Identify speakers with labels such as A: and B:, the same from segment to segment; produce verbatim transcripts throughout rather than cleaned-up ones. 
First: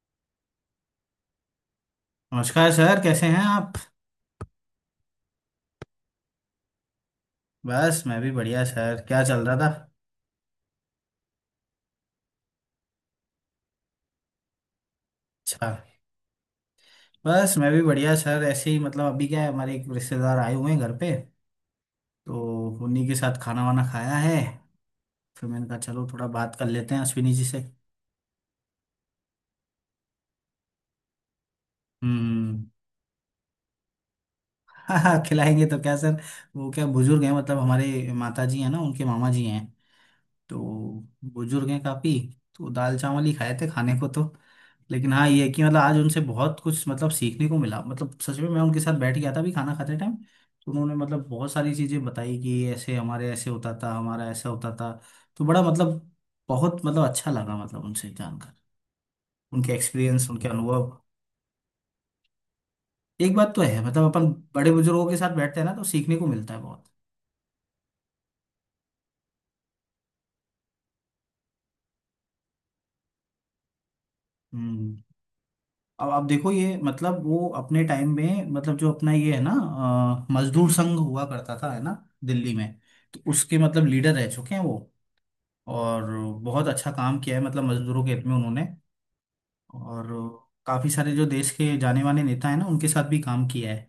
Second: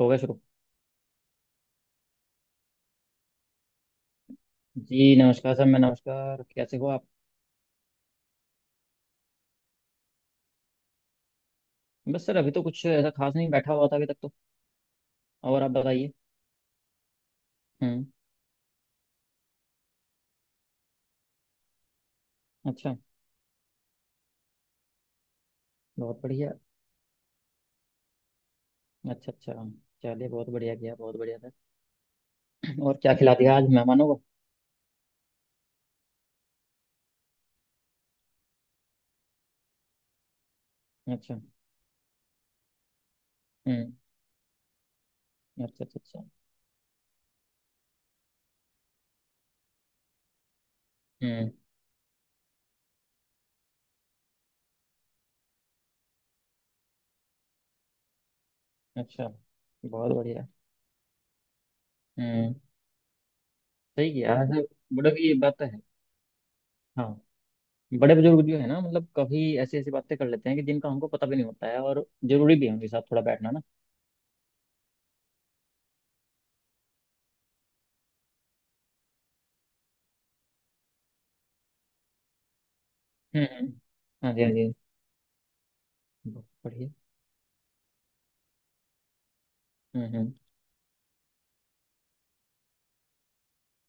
A: हो गया शुरू।
B: नमस्कार सर, कैसे हैं आप।
A: जी नमस्कार सर, मैं नमस्कार। कैसे हो आप।
B: बस मैं भी बढ़िया सर, क्या चल रहा था।
A: बस सर अभी तो कुछ ऐसा खास नहीं बैठा हुआ था अभी तक तो। और
B: अच्छा।
A: आप बताइए।
B: बस मैं भी
A: हम्म।
B: बढ़िया सर, ऐसे ही मतलब अभी क्या है, हमारे एक रिश्तेदार आए हुए हैं घर पे। तो
A: अच्छा।
B: उन्हीं के साथ खाना वाना खाया है। फिर मैंने कहा चलो
A: बहुत
B: थोड़ा
A: बढ़िया।
B: बात कर लेते हैं अश्विनी जी से।
A: अच्छा अच्छा। चलिए बहुत बढ़िया किया, बहुत बढ़िया सर।
B: हम्म।
A: और क्या खिला दिया आज मेहमानों को।
B: हाँ खिलाएंगे तो क्या सर। वो क्या बुजुर्ग हैं, मतलब हमारे माता जी हैं ना उनके मामा जी हैं। तो
A: अच्छा।
B: बुजुर्ग हैं काफी। तो दाल चावल ही खाए थे
A: हम्म।
B: खाने को तो। लेकिन हाँ ये है कि मतलब
A: अच्छा
B: आज
A: अच्छा
B: उनसे
A: अच्छा।
B: बहुत कुछ मतलब सीखने को मिला, मतलब सच में। मैं उनके साथ बैठ गया था भी खाना खाते टाइम। तो उन्होंने मतलब
A: हम्म।
B: बहुत सारी चीजें बताई कि ऐसे हमारे ऐसे होता था, हमारा ऐसा होता था। तो बड़ा मतलब बहुत मतलब अच्छा लगा मतलब उनसे जानकर,
A: अच्छा।
B: उनके
A: बहुत
B: एक्सपीरियंस,
A: बढ़िया।
B: उनके अनुभव।
A: हम्म।
B: एक बात तो है मतलब
A: सही
B: अपन
A: किया सर।
B: बड़े बुजुर्गों
A: बड़े
B: के
A: की
B: साथ
A: ये बात
B: बैठते हैं
A: तो
B: ना
A: है।
B: तो सीखने को मिलता है बहुत।
A: हाँ। बड़े बुजुर्ग जो है ना मतलब कभी ऐसी ऐसी बातें कर लेते हैं कि जिनका हमको पता भी नहीं होता है, और जरूरी भी है उनके साथ थोड़ा बैठना ना।
B: हम्म। अब आप देखो, ये मतलब वो अपने टाइम में मतलब जो अपना ये है ना, अ, मजदूर संघ हुआ करता था है ना, दिल्ली में। तो
A: हम्म
B: उसके
A: हम्म।
B: मतलब लीडर रह
A: हाँ जी हाँ
B: चुके हैं
A: जी।
B: वो। और
A: बहुत
B: बहुत
A: बढ़िया।
B: अच्छा काम किया है मतलब मजदूरों के हित में उन्होंने।
A: हम्म
B: और
A: हम्म।
B: काफी सारे जो देश के जाने माने नेता हैं ना, उनके साथ भी काम किया है।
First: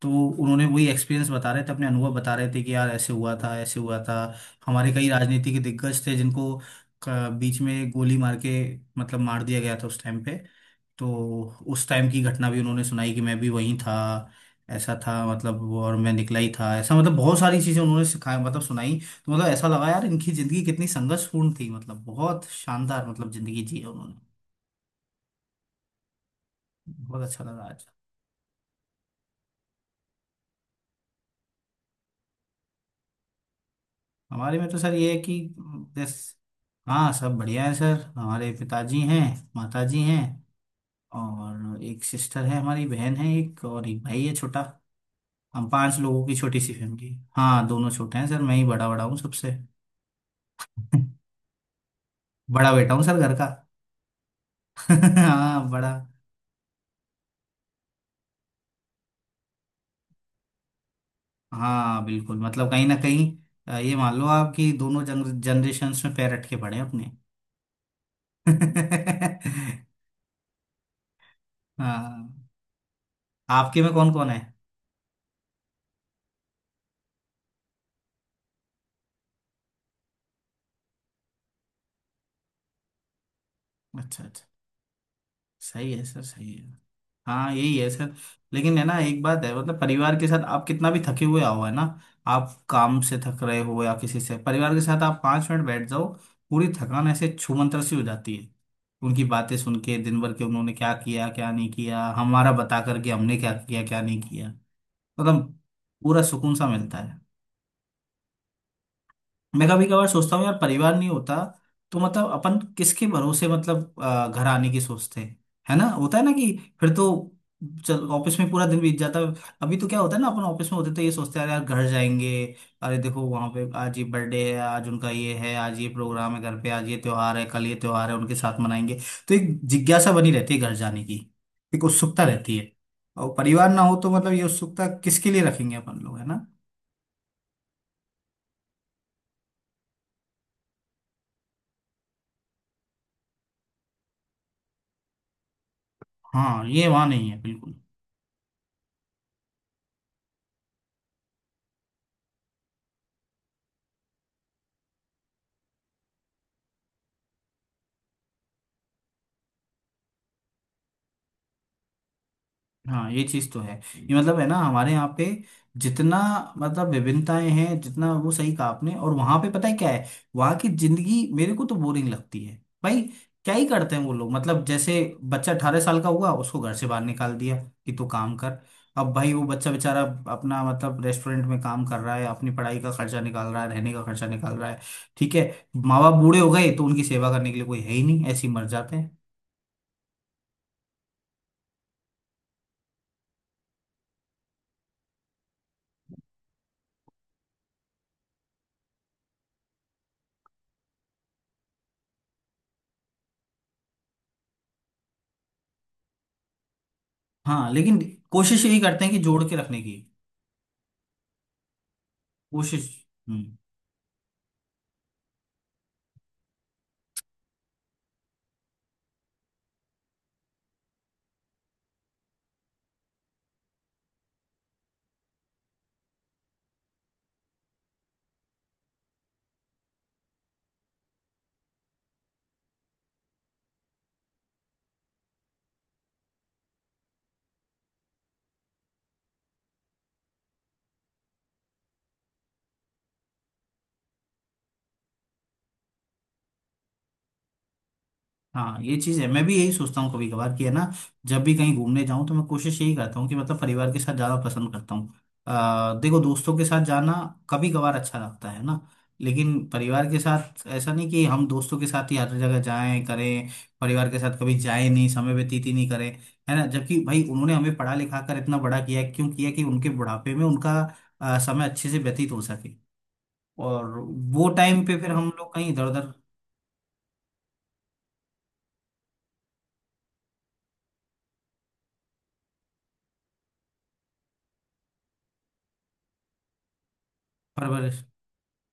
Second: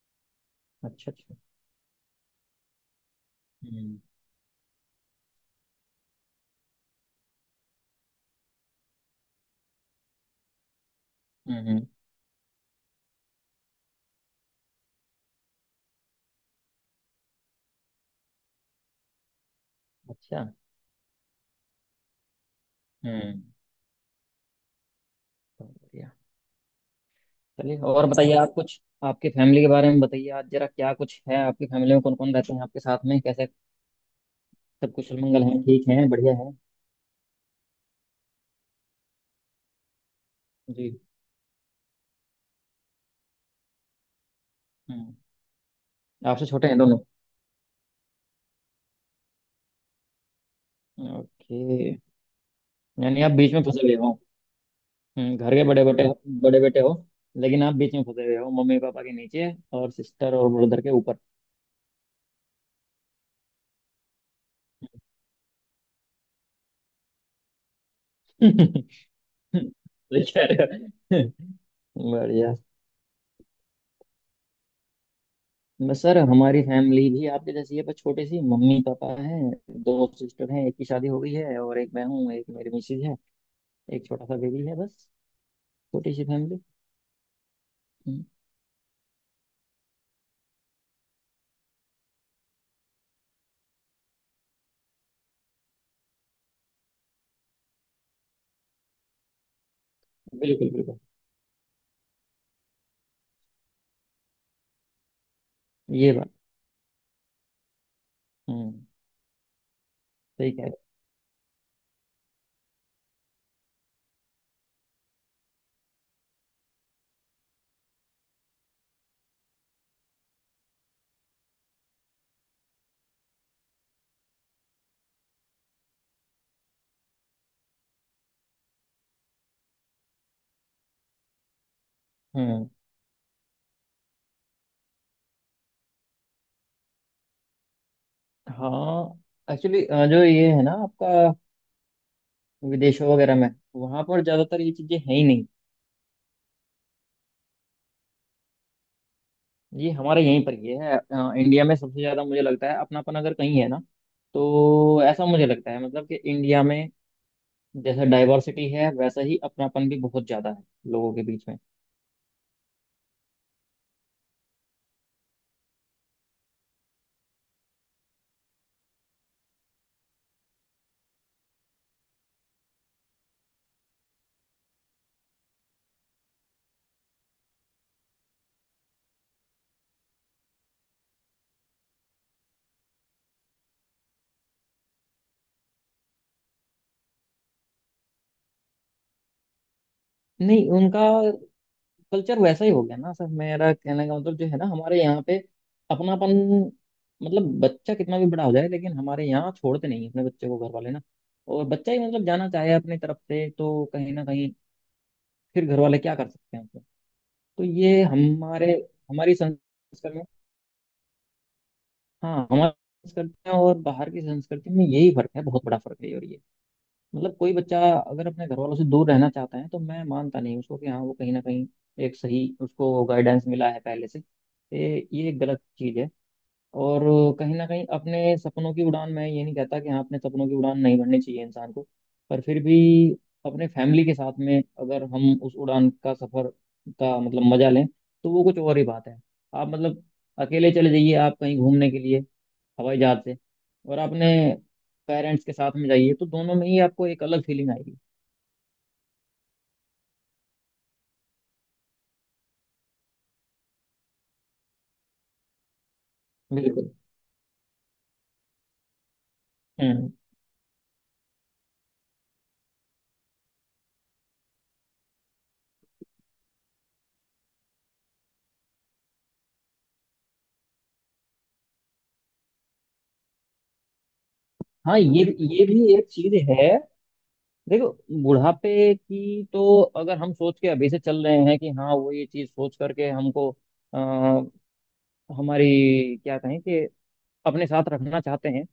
B: तो उन्होंने वही
A: अच्छा
B: एक्सपीरियंस
A: अच्छा।
B: बता रहे थे, अपने अनुभव बता रहे थे कि यार ऐसे हुआ था ऐसे
A: हम्म,
B: हुआ था। हमारे कई राजनीति के दिग्गज थे जिनको अ, बीच में गोली मार के मतलब मार दिया गया था उस टाइम पे। तो
A: हम्म, हम्म।
B: उस टाइम की घटना भी उन्होंने सुनाई कि मैं भी वहीं था, ऐसा था, मतलब और मैं निकला ही था ऐसा, मतलब बहुत सारी चीजें उन्होंने सिखाया मतलब सुनाई। तो मतलब ऐसा लगा यार इनकी
A: अच्छा।
B: जिंदगी कितनी संघर्षपूर्ण थी, मतलब बहुत शानदार मतलब
A: हम्म।
B: जिंदगी जी है उन्होंने।
A: बहुत बढ़िया।
B: बहुत अच्छा लगा
A: चलिए
B: आज।
A: और बताइए, आप कुछ आपकी फैमिली के बारे में बताइए आज जरा, क्या कुछ है आपकी फैमिली में, कौन कौन रहते हैं आपके साथ में, कैसे,
B: हमारे में तो
A: सब
B: सर ये है
A: कुशल
B: कि
A: मंगल हैं, ठीक हैं,
B: बस,
A: बढ़िया है।
B: हाँ सब बढ़िया है सर। हमारे पिताजी हैं, माताजी हैं,
A: जी।
B: और एक सिस्टर है, हमारी बहन है एक, और एक भाई है छोटा।
A: हम्म।
B: हम पांच लोगों की
A: आपसे
B: छोटी
A: छोटे
B: सी
A: हैं दोनों।
B: फैमिली। हाँ दोनों छोटे हैं सर, मैं ही बड़ा बड़ा हूँ सबसे।
A: ओके।
B: बड़ा बेटा हूँ सर
A: यानी आप
B: घर का।
A: बीच में फंसे हुए हो। हम्म, घर के
B: हाँ
A: बड़े
B: बड़ा।
A: बेटे। बड़े बेटे हो। लेकिन आप बीच में फंसे हुए हो, मम्मी पापा के नीचे और सिस्टर और ब्रदर के ऊपर।
B: हाँ बिल्कुल, मतलब कहीं ना कहीं अ, ये मान लो आप कि दोनों जनरेशन्स में पैर अटके पड़े हैं अपने।
A: सही कह रहे हो।
B: हाँ।
A: बढ़िया।
B: आपके में कौन कौन है।
A: बस सर, हमारी फैमिली भी आपके जैसी है, बस छोटी सी, मम्मी पापा हैं, दो सिस्टर हैं, एक की शादी हो गई है और एक मैं हूँ, एक मेरी मिसेज है, एक
B: अच्छा
A: छोटा सा
B: अच्छा।
A: बेबी है, बस।
B: सही है
A: छोटी
B: सर
A: सी
B: सही
A: फैमिली।
B: है। हाँ यही है सर।
A: हम्म।
B: लेकिन है ना, एक बात है, मतलब परिवार के साथ आप कितना भी थके हुए आओ है ना। आप काम से थक रहे हो या किसी से, परिवार के साथ आप पाँच मिनट बैठ जाओ, पूरी थकान ऐसे छूमंतर सी हो जाती है। उनकी बातें सुन के, दिन भर के
A: बिल्कुल
B: उन्होंने क्या
A: बिल्कुल।
B: किया क्या नहीं किया, हमारा बता करके हमने क्या किया क्या नहीं किया, मतलब
A: ये
B: पूरा
A: बात।
B: सुकून सा मिलता है।
A: हम्म।
B: मैं कभी कभार सोचता हूँ
A: सही
B: यार
A: कह रहे
B: परिवार नहीं होता तो मतलब अपन किसके भरोसे, मतलब अ, घर आने की सोचते हैं। है ना, होता है ना, कि फिर तो चल ऑफिस में पूरा दिन बीत जाता है। अभी तो क्या होता है ना, अपन ऑफिस में होते तो ये सोचते हैं अरे यार घर जाएंगे, अरे देखो वहां पे आज ये बर्थडे है, आज उनका ये है, आज ये प्रोग्राम है घर पे, आज ये त्योहार है, कल ये त्योहार है, उनके साथ मनाएंगे। तो एक जिज्ञासा बनी रहती है घर जाने की, एक उत्सुकता
A: हो।
B: रहती
A: हम्म।
B: है। और परिवार ना हो तो मतलब ये उत्सुकता किसके लिए रखेंगे अपन लोग, है ना।
A: हाँ एक्चुअली, जो ये है ना आपका, विदेशों वगैरह में वहां पर ज्यादातर ये चीजें हैं ही नहीं।
B: हाँ ये वहां नहीं है बिल्कुल।
A: ये हमारे यहीं पर ही है, अ, इंडिया में सबसे ज्यादा मुझे लगता है अपनापन अगर कहीं है ना, तो ऐसा मुझे लगता है मतलब कि इंडिया में जैसे डाइवर्सिटी है, वैसा ही अपनापन भी बहुत ज्यादा है लोगों के बीच में।
B: हाँ ये चीज तो है, ये मतलब है ना हमारे यहाँ पे, जितना मतलब विभिन्नताएं हैं जितना, वो सही कहा आपने। और वहां पे पता है क्या है, वहां की जिंदगी मेरे को तो बोरिंग लगती है भाई। क्या ही करते हैं वो लोग, मतलब जैसे बच्चा अठारह साल का हुआ, उसको घर से बाहर निकाल दिया कि तू काम कर। अब भाई वो बच्चा बेचारा, अपना मतलब रेस्टोरेंट में काम कर रहा है, अपनी पढ़ाई का खर्चा निकाल रहा है, रहने का खर्चा निकाल रहा है, ठीक है। माँ बाप बूढ़े हो गए तो उनकी सेवा करने के लिए कोई है ही नहीं, ऐसे ही मर जाते हैं।
A: नहीं उनका कल्चर वैसा ही हो गया ना सर, मेरा कहने का मतलब, जो है ना हमारे यहाँ पे अपनापन, मतलब बच्चा कितना भी बड़ा हो जाए लेकिन हमारे यहाँ छोड़ते नहीं हैं अपने बच्चे को घर वाले ना। और बच्चा ही मतलब जाना चाहे अपनी तरफ से, तो कहीं ना कहीं फिर घर वाले क्या कर सकते हैं उसमें। तो
B: हाँ लेकिन
A: ये
B: कोशिश
A: हमारे
B: यही करते हैं कि
A: हमारी
B: जोड़ के रखने की।
A: संस्कृति में। हाँ, हमारी
B: कोशिश।
A: संस्कृति में
B: हम्म।
A: और बाहर की संस्कृति में यही फर्क है, बहुत बड़ा फर्क है। और मतलब कोई बच्चा अगर अपने घर वालों से दूर रहना चाहता है, तो मैं मानता नहीं उसको कि हाँ वो कहीं ना कहीं एक सही उसको गाइडेंस मिला है पहले से। ये ये एक गलत चीज़ है। और कहीं ना कहीं अपने सपनों की उड़ान, मैं ये नहीं कहता कि हाँ अपने सपनों की उड़ान नहीं भरनी चाहिए इंसान को, पर फिर भी अपने फैमिली के साथ में अगर हम उस उड़ान का सफर का मतलब मजा लें, तो वो कुछ और ही बात है। आप मतलब अकेले चले जाइए, आप कहीं घूमने के लिए हवाई जहाज से, और आपने पेरेंट्स के साथ में जाइए, तो दोनों में ही आपको एक अलग फीलिंग आएगी।
B: हाँ ये चीज है, मैं भी यही सोचता हूँ कभी कभार कि है ना, जब भी कहीं घूमने जाऊं तो मैं कोशिश यही करता हूँ कि मतलब परिवार के साथ जाना पसंद करता हूँ। अ, देखो दोस्तों के साथ
A: बिल्कुल।
B: जाना कभी कभार अच्छा लगता है ना, लेकिन परिवार
A: हम्म।
B: के साथ, ऐसा नहीं कि हम दोस्तों के साथ ही हर जगह जाएं करें, परिवार के साथ कभी जाएं नहीं, समय व्यतीत ही नहीं करें। है ना, जबकि भाई उन्होंने हमें पढ़ा लिखा कर इतना बड़ा किया है, क्यों किया, कि उनके बुढ़ापे में उनका अ, समय अच्छे से व्यतीत हो सके, और वो टाइम पे
A: हाँ
B: फिर
A: ये
B: हम लोग
A: ये
B: कहीं
A: भी
B: इधर
A: एक
B: उधर।
A: चीज है। देखो बुढ़ापे की, तो अगर हम सोच के अभी से चल रहे हैं कि हाँ वो ये चीज सोच करके हमको आ, हमारी क्या कहें कि अपने साथ
B: परवरिश।
A: रखना चाहते हैं,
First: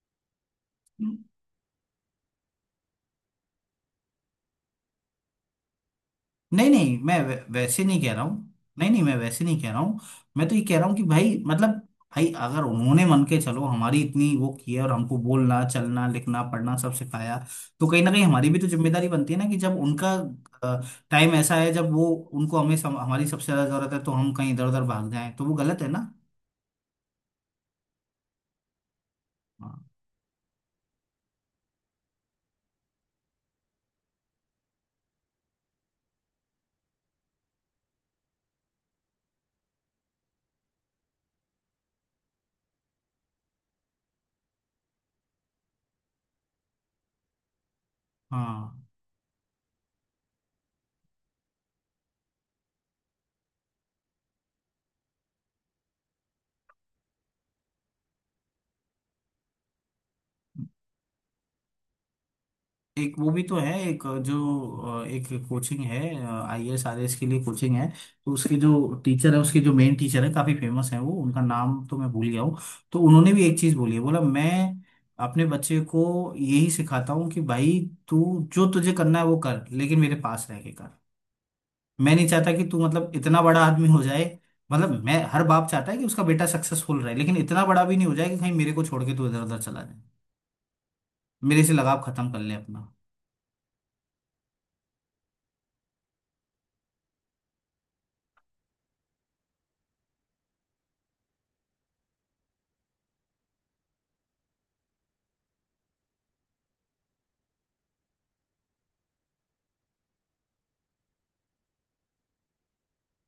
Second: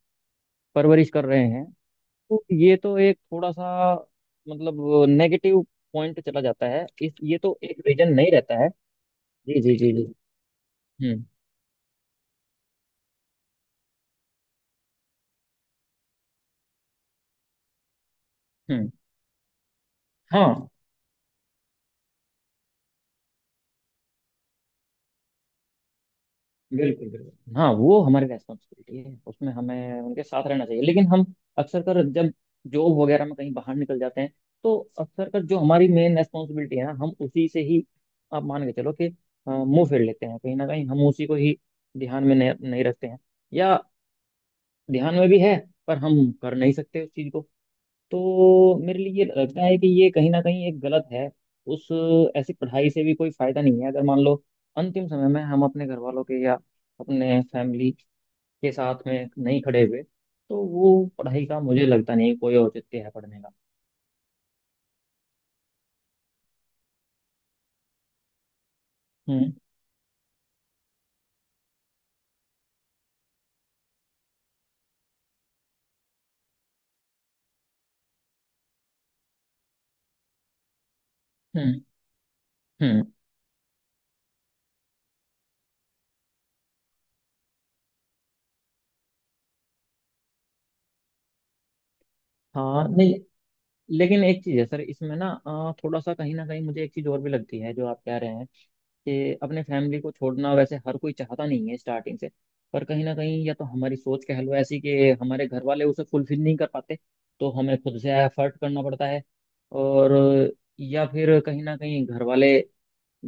A: परवरिश कर रहे हैं, तो ये तो एक थोड़ा सा मतलब नेगेटिव पॉइंट चला जाता
B: नहीं
A: है
B: नहीं
A: इस,
B: मैं वै,
A: ये तो एक
B: वैसे नहीं
A: रीजन
B: कह रहा
A: नहीं
B: हूँ।
A: रहता है।
B: नहीं नहीं मैं वैसे
A: जी
B: नहीं कह
A: जी
B: रहा
A: जी
B: हूँ।
A: जी।
B: मैं तो ये कह रहा हूँ कि
A: हम्म।
B: भाई मतलब, भाई अगर उन्होंने मन के, चलो हमारी इतनी वो की है, और हमको बोलना चलना लिखना पढ़ना सब सिखाया, तो कहीं ना कहीं हमारी भी तो
A: हम्म।
B: जिम्मेदारी बनती है ना, कि जब उनका
A: हाँ।
B: टाइम ऐसा है जब वो, उनको हमें सम, हमारी सबसे ज्यादा जरूरत है, तो हम कहीं इधर उधर भाग जाएं तो वो गलत है ना।
A: बिल्कुल बिल्कुल, हाँ वो हमारी रेस्पॉन्सिबिलिटी है, उसमें
B: हाँ।
A: हमें उनके साथ रहना चाहिए, लेकिन हम अक्सर कर जब जॉब वगैरह में कहीं बाहर निकल जाते हैं तो अक्सर कर जो हमारी मेन रेस्पॉन्सिबिलिटी है ना, हम उसी से ही, आप मान के चलो कि अ, मुंह फेर लेते हैं, कहीं ना कहीं हम उसी को ही ध्यान में नहीं, नहीं रखते हैं, या ध्यान में भी है पर हम कर नहीं सकते उस चीज को। तो
B: हाँ
A: मेरे लिए ये लगता है कि ये कहीं ना कहीं एक गलत है। उस ऐसी पढ़ाई से भी कोई फायदा नहीं है, अगर मान लो अंतिम समय में हम अपने घर वालों के या अपने फैमिली के साथ में नहीं खड़े हुए, तो वो पढ़ाई का मुझे लगता नहीं कोई औचित्य है
B: एक वो
A: पढ़ने
B: भी
A: का।
B: तो है, एक जो अ, एक कोचिंग है, आईएएस आरएएस के लिए कोचिंग है। तो उसके जो टीचर है,
A: हम्म
B: उसके जो मेन टीचर है काफी फेमस है वो, उनका नाम तो मैं भूल गया हूँ। तो उन्होंने भी एक चीज बोली है, बोला, मैं अपने बच्चे को यही सिखाता हूँ कि भाई, तू जो तुझे करना है वो कर, लेकिन मेरे पास रह के कर।
A: हम्म
B: मैं नहीं चाहता कि तू
A: हम्म।
B: मतलब इतना बड़ा आदमी हो जाए, मतलब मैं, हर बाप चाहता है कि उसका बेटा सक्सेसफुल रहे, लेकिन इतना बड़ा भी नहीं हो जाए कि कहीं मेरे को छोड़ के तू इधर उधर चला जाए, मेरे से लगाव खत्म कर ले अपना।
A: हाँ नहीं, लेकिन एक चीज़ है सर इसमें ना, अ, थोड़ा सा कहीं ना कहीं मुझे एक चीज़ और भी लगती है जो आप कह रहे हैं, कि अपने फैमिली को छोड़ना वैसे हर कोई चाहता नहीं है स्टार्टिंग से। पर कहीं ना कहीं या तो हमारी सोच कह लो ऐसी कि हमारे घर वाले उसे फुलफिल नहीं कर पाते, तो हमें खुद से एफर्ट करना पड़ता है। और या फिर कहीं ना कहीं घर वाले,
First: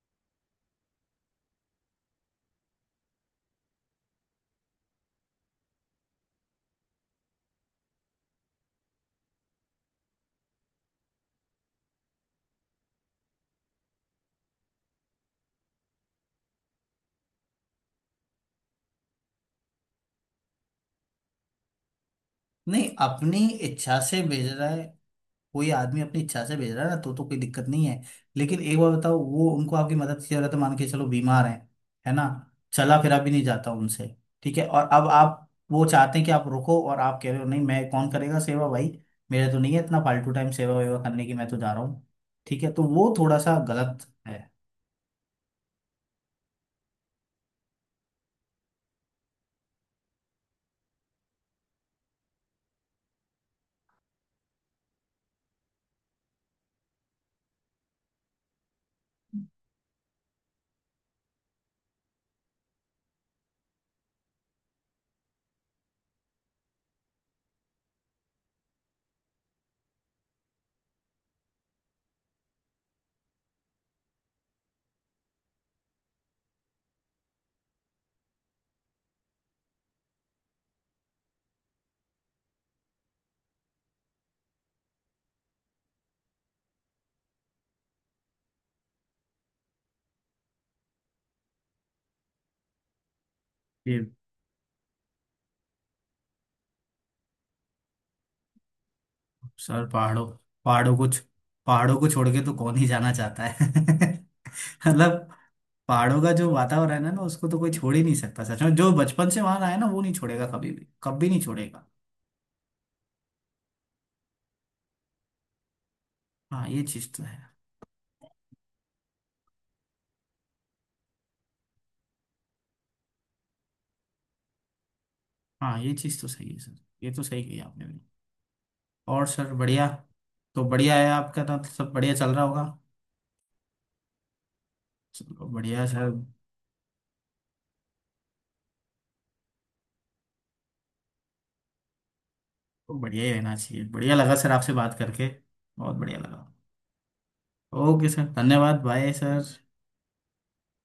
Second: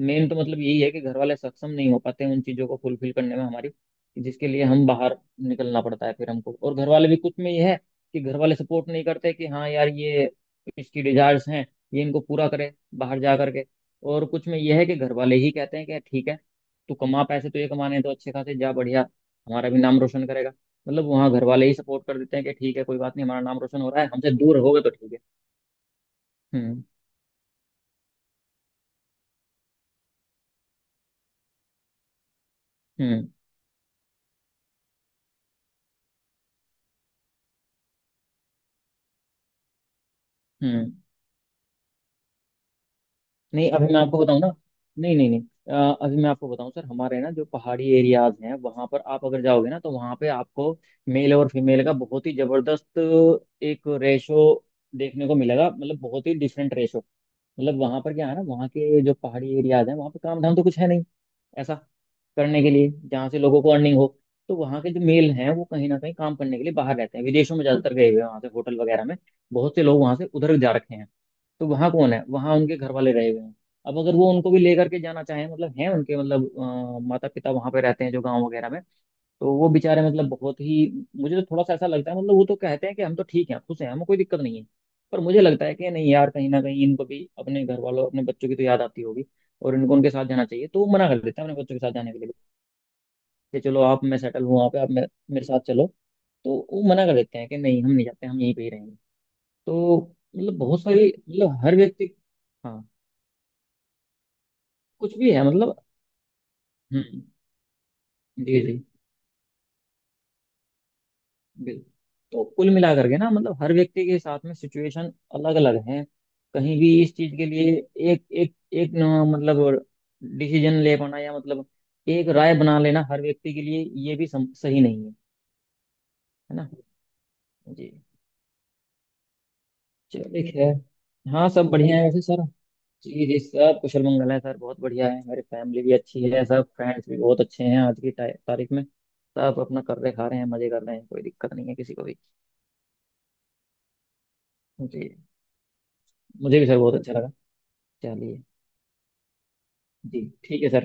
A: मेन तो मतलब यही है कि घर वाले सक्षम नहीं हो पाते उन चीज़ों को फुलफिल करने में हमारी, कि जिसके लिए हम बाहर निकलना पड़ता है फिर हमको, और घर वाले भी कुछ में ये है कि घर वाले सपोर्ट नहीं करते कि हाँ यार ये इसकी डिजायर्स हैं, ये इनको पूरा करे बाहर जा करके। और कुछ में ये है कि घर वाले ही कहते हैं कि ठीक है, तू कमा पैसे, तो ये कमाने हैं, तो अच्छे खासे जा, बढ़िया, हमारा भी नाम रोशन करेगा। मतलब वहाँ घर वाले ही सपोर्ट कर देते हैं कि ठीक है
B: नहीं,
A: कोई बात नहीं,
B: अपनी
A: हमारा नाम रोशन हो
B: इच्छा
A: रहा है,
B: से
A: हमसे
B: भेज
A: दूर
B: रहा
A: रहोगे
B: है,
A: तो ठीक है।
B: कोई आदमी अपनी इच्छा से भेज
A: हम्म
B: रहा है ना, तो तो कोई दिक्कत नहीं है। लेकिन एक बार बताओ, वो उनको आपकी मदद की जरूरत है, मान के चलो बीमार है है ना, चला फिरा
A: हम्म
B: भी नहीं जाता उनसे, ठीक है। और अब आप वो चाहते हैं कि आप रुको, और आप कह रहे हो नहीं, मैं, कौन करेगा सेवा भाई, मेरा तो नहीं है इतना फालतू टाइम सेवा
A: हम्म।
B: वेवा करने की, मैं तो जा रहा हूँ, ठीक है, तो वो थोड़ा सा
A: नहीं अभी मैं
B: गलत
A: आपको
B: है।
A: बताऊं ना। नहीं नहीं नहीं। अ, अभी मैं आपको बताऊं सर, हमारे ना जो पहाड़ी एरियाज हैं वहां पर आप अगर जाओगे ना, तो वहां पे आपको मेल और फीमेल का बहुत ही जबरदस्त एक रेशो देखने को मिलेगा, मतलब बहुत ही डिफरेंट रेशो। मतलब वहां पर क्या है ना, वहाँ के जो पहाड़ी एरियाज हैं, वहां पे काम धाम तो कुछ है नहीं ऐसा करने के लिए जहाँ से लोगों को अर्निंग हो। तो वहाँ के जो मेल हैं वो कहीं ना कहीं काम करने के लिए बाहर रहते हैं विदेशों में, ज्यादातर गए हुए हैं वहाँ से होटल वगैरह में। बहुत से लोग वहाँ से उधर जा रखे हैं। तो वहाँ कौन है, वहाँ उनके घर वाले रहे हुए हैं। अब अगर वो उनको भी लेकर के जाना चाहें, मतलब हैं उनके, मतलब माता पिता वहाँ पे रहते हैं जो गाँव वगैरह में, तो वो बेचारे, मतलब बहुत ही, मुझे तो थोड़ा सा ऐसा लगता है, मतलब वो तो कहते हैं कि हम तो ठीक हैं, खुश हैं, हमें कोई दिक्कत नहीं है। पर मुझे लगता है कि नहीं यार, कहीं ना कहीं इनको भी अपने घर वालों, अपने बच्चों की तो याद आती होगी, और इनको उनके साथ जाना चाहिए, तो वो मना कर देते हैं अपने बच्चों के साथ जाने के लिए कि चलो
B: ये
A: आप, मैं सेटल हूँ वहाँ पे, आप मे- मेरे साथ चलो। तो वो मना कर देते हैं कि नहीं हम नहीं जाते, हम यहीं पे ही रहेंगे।
B: सर
A: तो
B: पहाड़ों
A: मतलब बहुत
B: पहाड़ों को
A: सारी,
B: छ-
A: मतलब हर
B: पहाड़ों को
A: व्यक्ति।
B: छोड़ के तो कौन
A: हाँ।
B: ही जाना चाहता है।
A: कुछ
B: मतलब
A: भी है मतलब।
B: पहाड़ों का जो वातावरण है ना
A: हम्म।
B: उसको तो कोई छोड़ ही नहीं सकता, सच
A: जी जी।
B: में, जो बचपन से वहां आया ना वो नहीं छोड़ेगा कभी भी, कभी नहीं छोड़ेगा।
A: बिल्कुल। तो कुल मिला करके ना, मतलब हर व्यक्ति के साथ में सिचुएशन अलग अलग है।
B: हाँ
A: कहीं
B: ये
A: भी
B: चीज
A: इस
B: तो
A: चीज के
B: है।
A: लिए एक एक एक न, मतलब डिसीजन ले पाना, या मतलब एक राय बना लेना हर व्यक्ति के लिए, ये भी सम, सही नहीं है।
B: हाँ ये चीज तो सही
A: है
B: है
A: ना।
B: सर, ये तो सही कही आपने
A: जी।
B: भी। और सर बढ़िया,
A: चलिए
B: तो
A: खैर।
B: बढ़िया है आपका,
A: हाँ
B: तो तो
A: सब
B: सब
A: बढ़िया है
B: बढ़िया
A: वैसे
B: चल
A: सर।
B: रहा होगा।
A: जी जी, सब कुशल मंगल है सर, बहुत बढ़िया है, मेरी
B: चलो
A: फैमिली
B: बढ़िया
A: भी
B: सर,
A: अच्छी है, सब फ्रेंड्स भी बहुत अच्छे हैं आज की ता- तारीख में। सब अपना कर रहे, खा रहे हैं, मजे कर रहे हैं, कोई दिक्कत नहीं है किसी को भी।
B: तो बढ़िया ही रहना चाहिए। बढ़िया लगा सर आपसे बात
A: जी।
B: करके, बहुत बढ़िया लगा।
A: मुझे भी सर बहुत अच्छा लगा।
B: ओके सर
A: चलिए।
B: धन्यवाद, बाय सर।
A: जी ठीक है सर।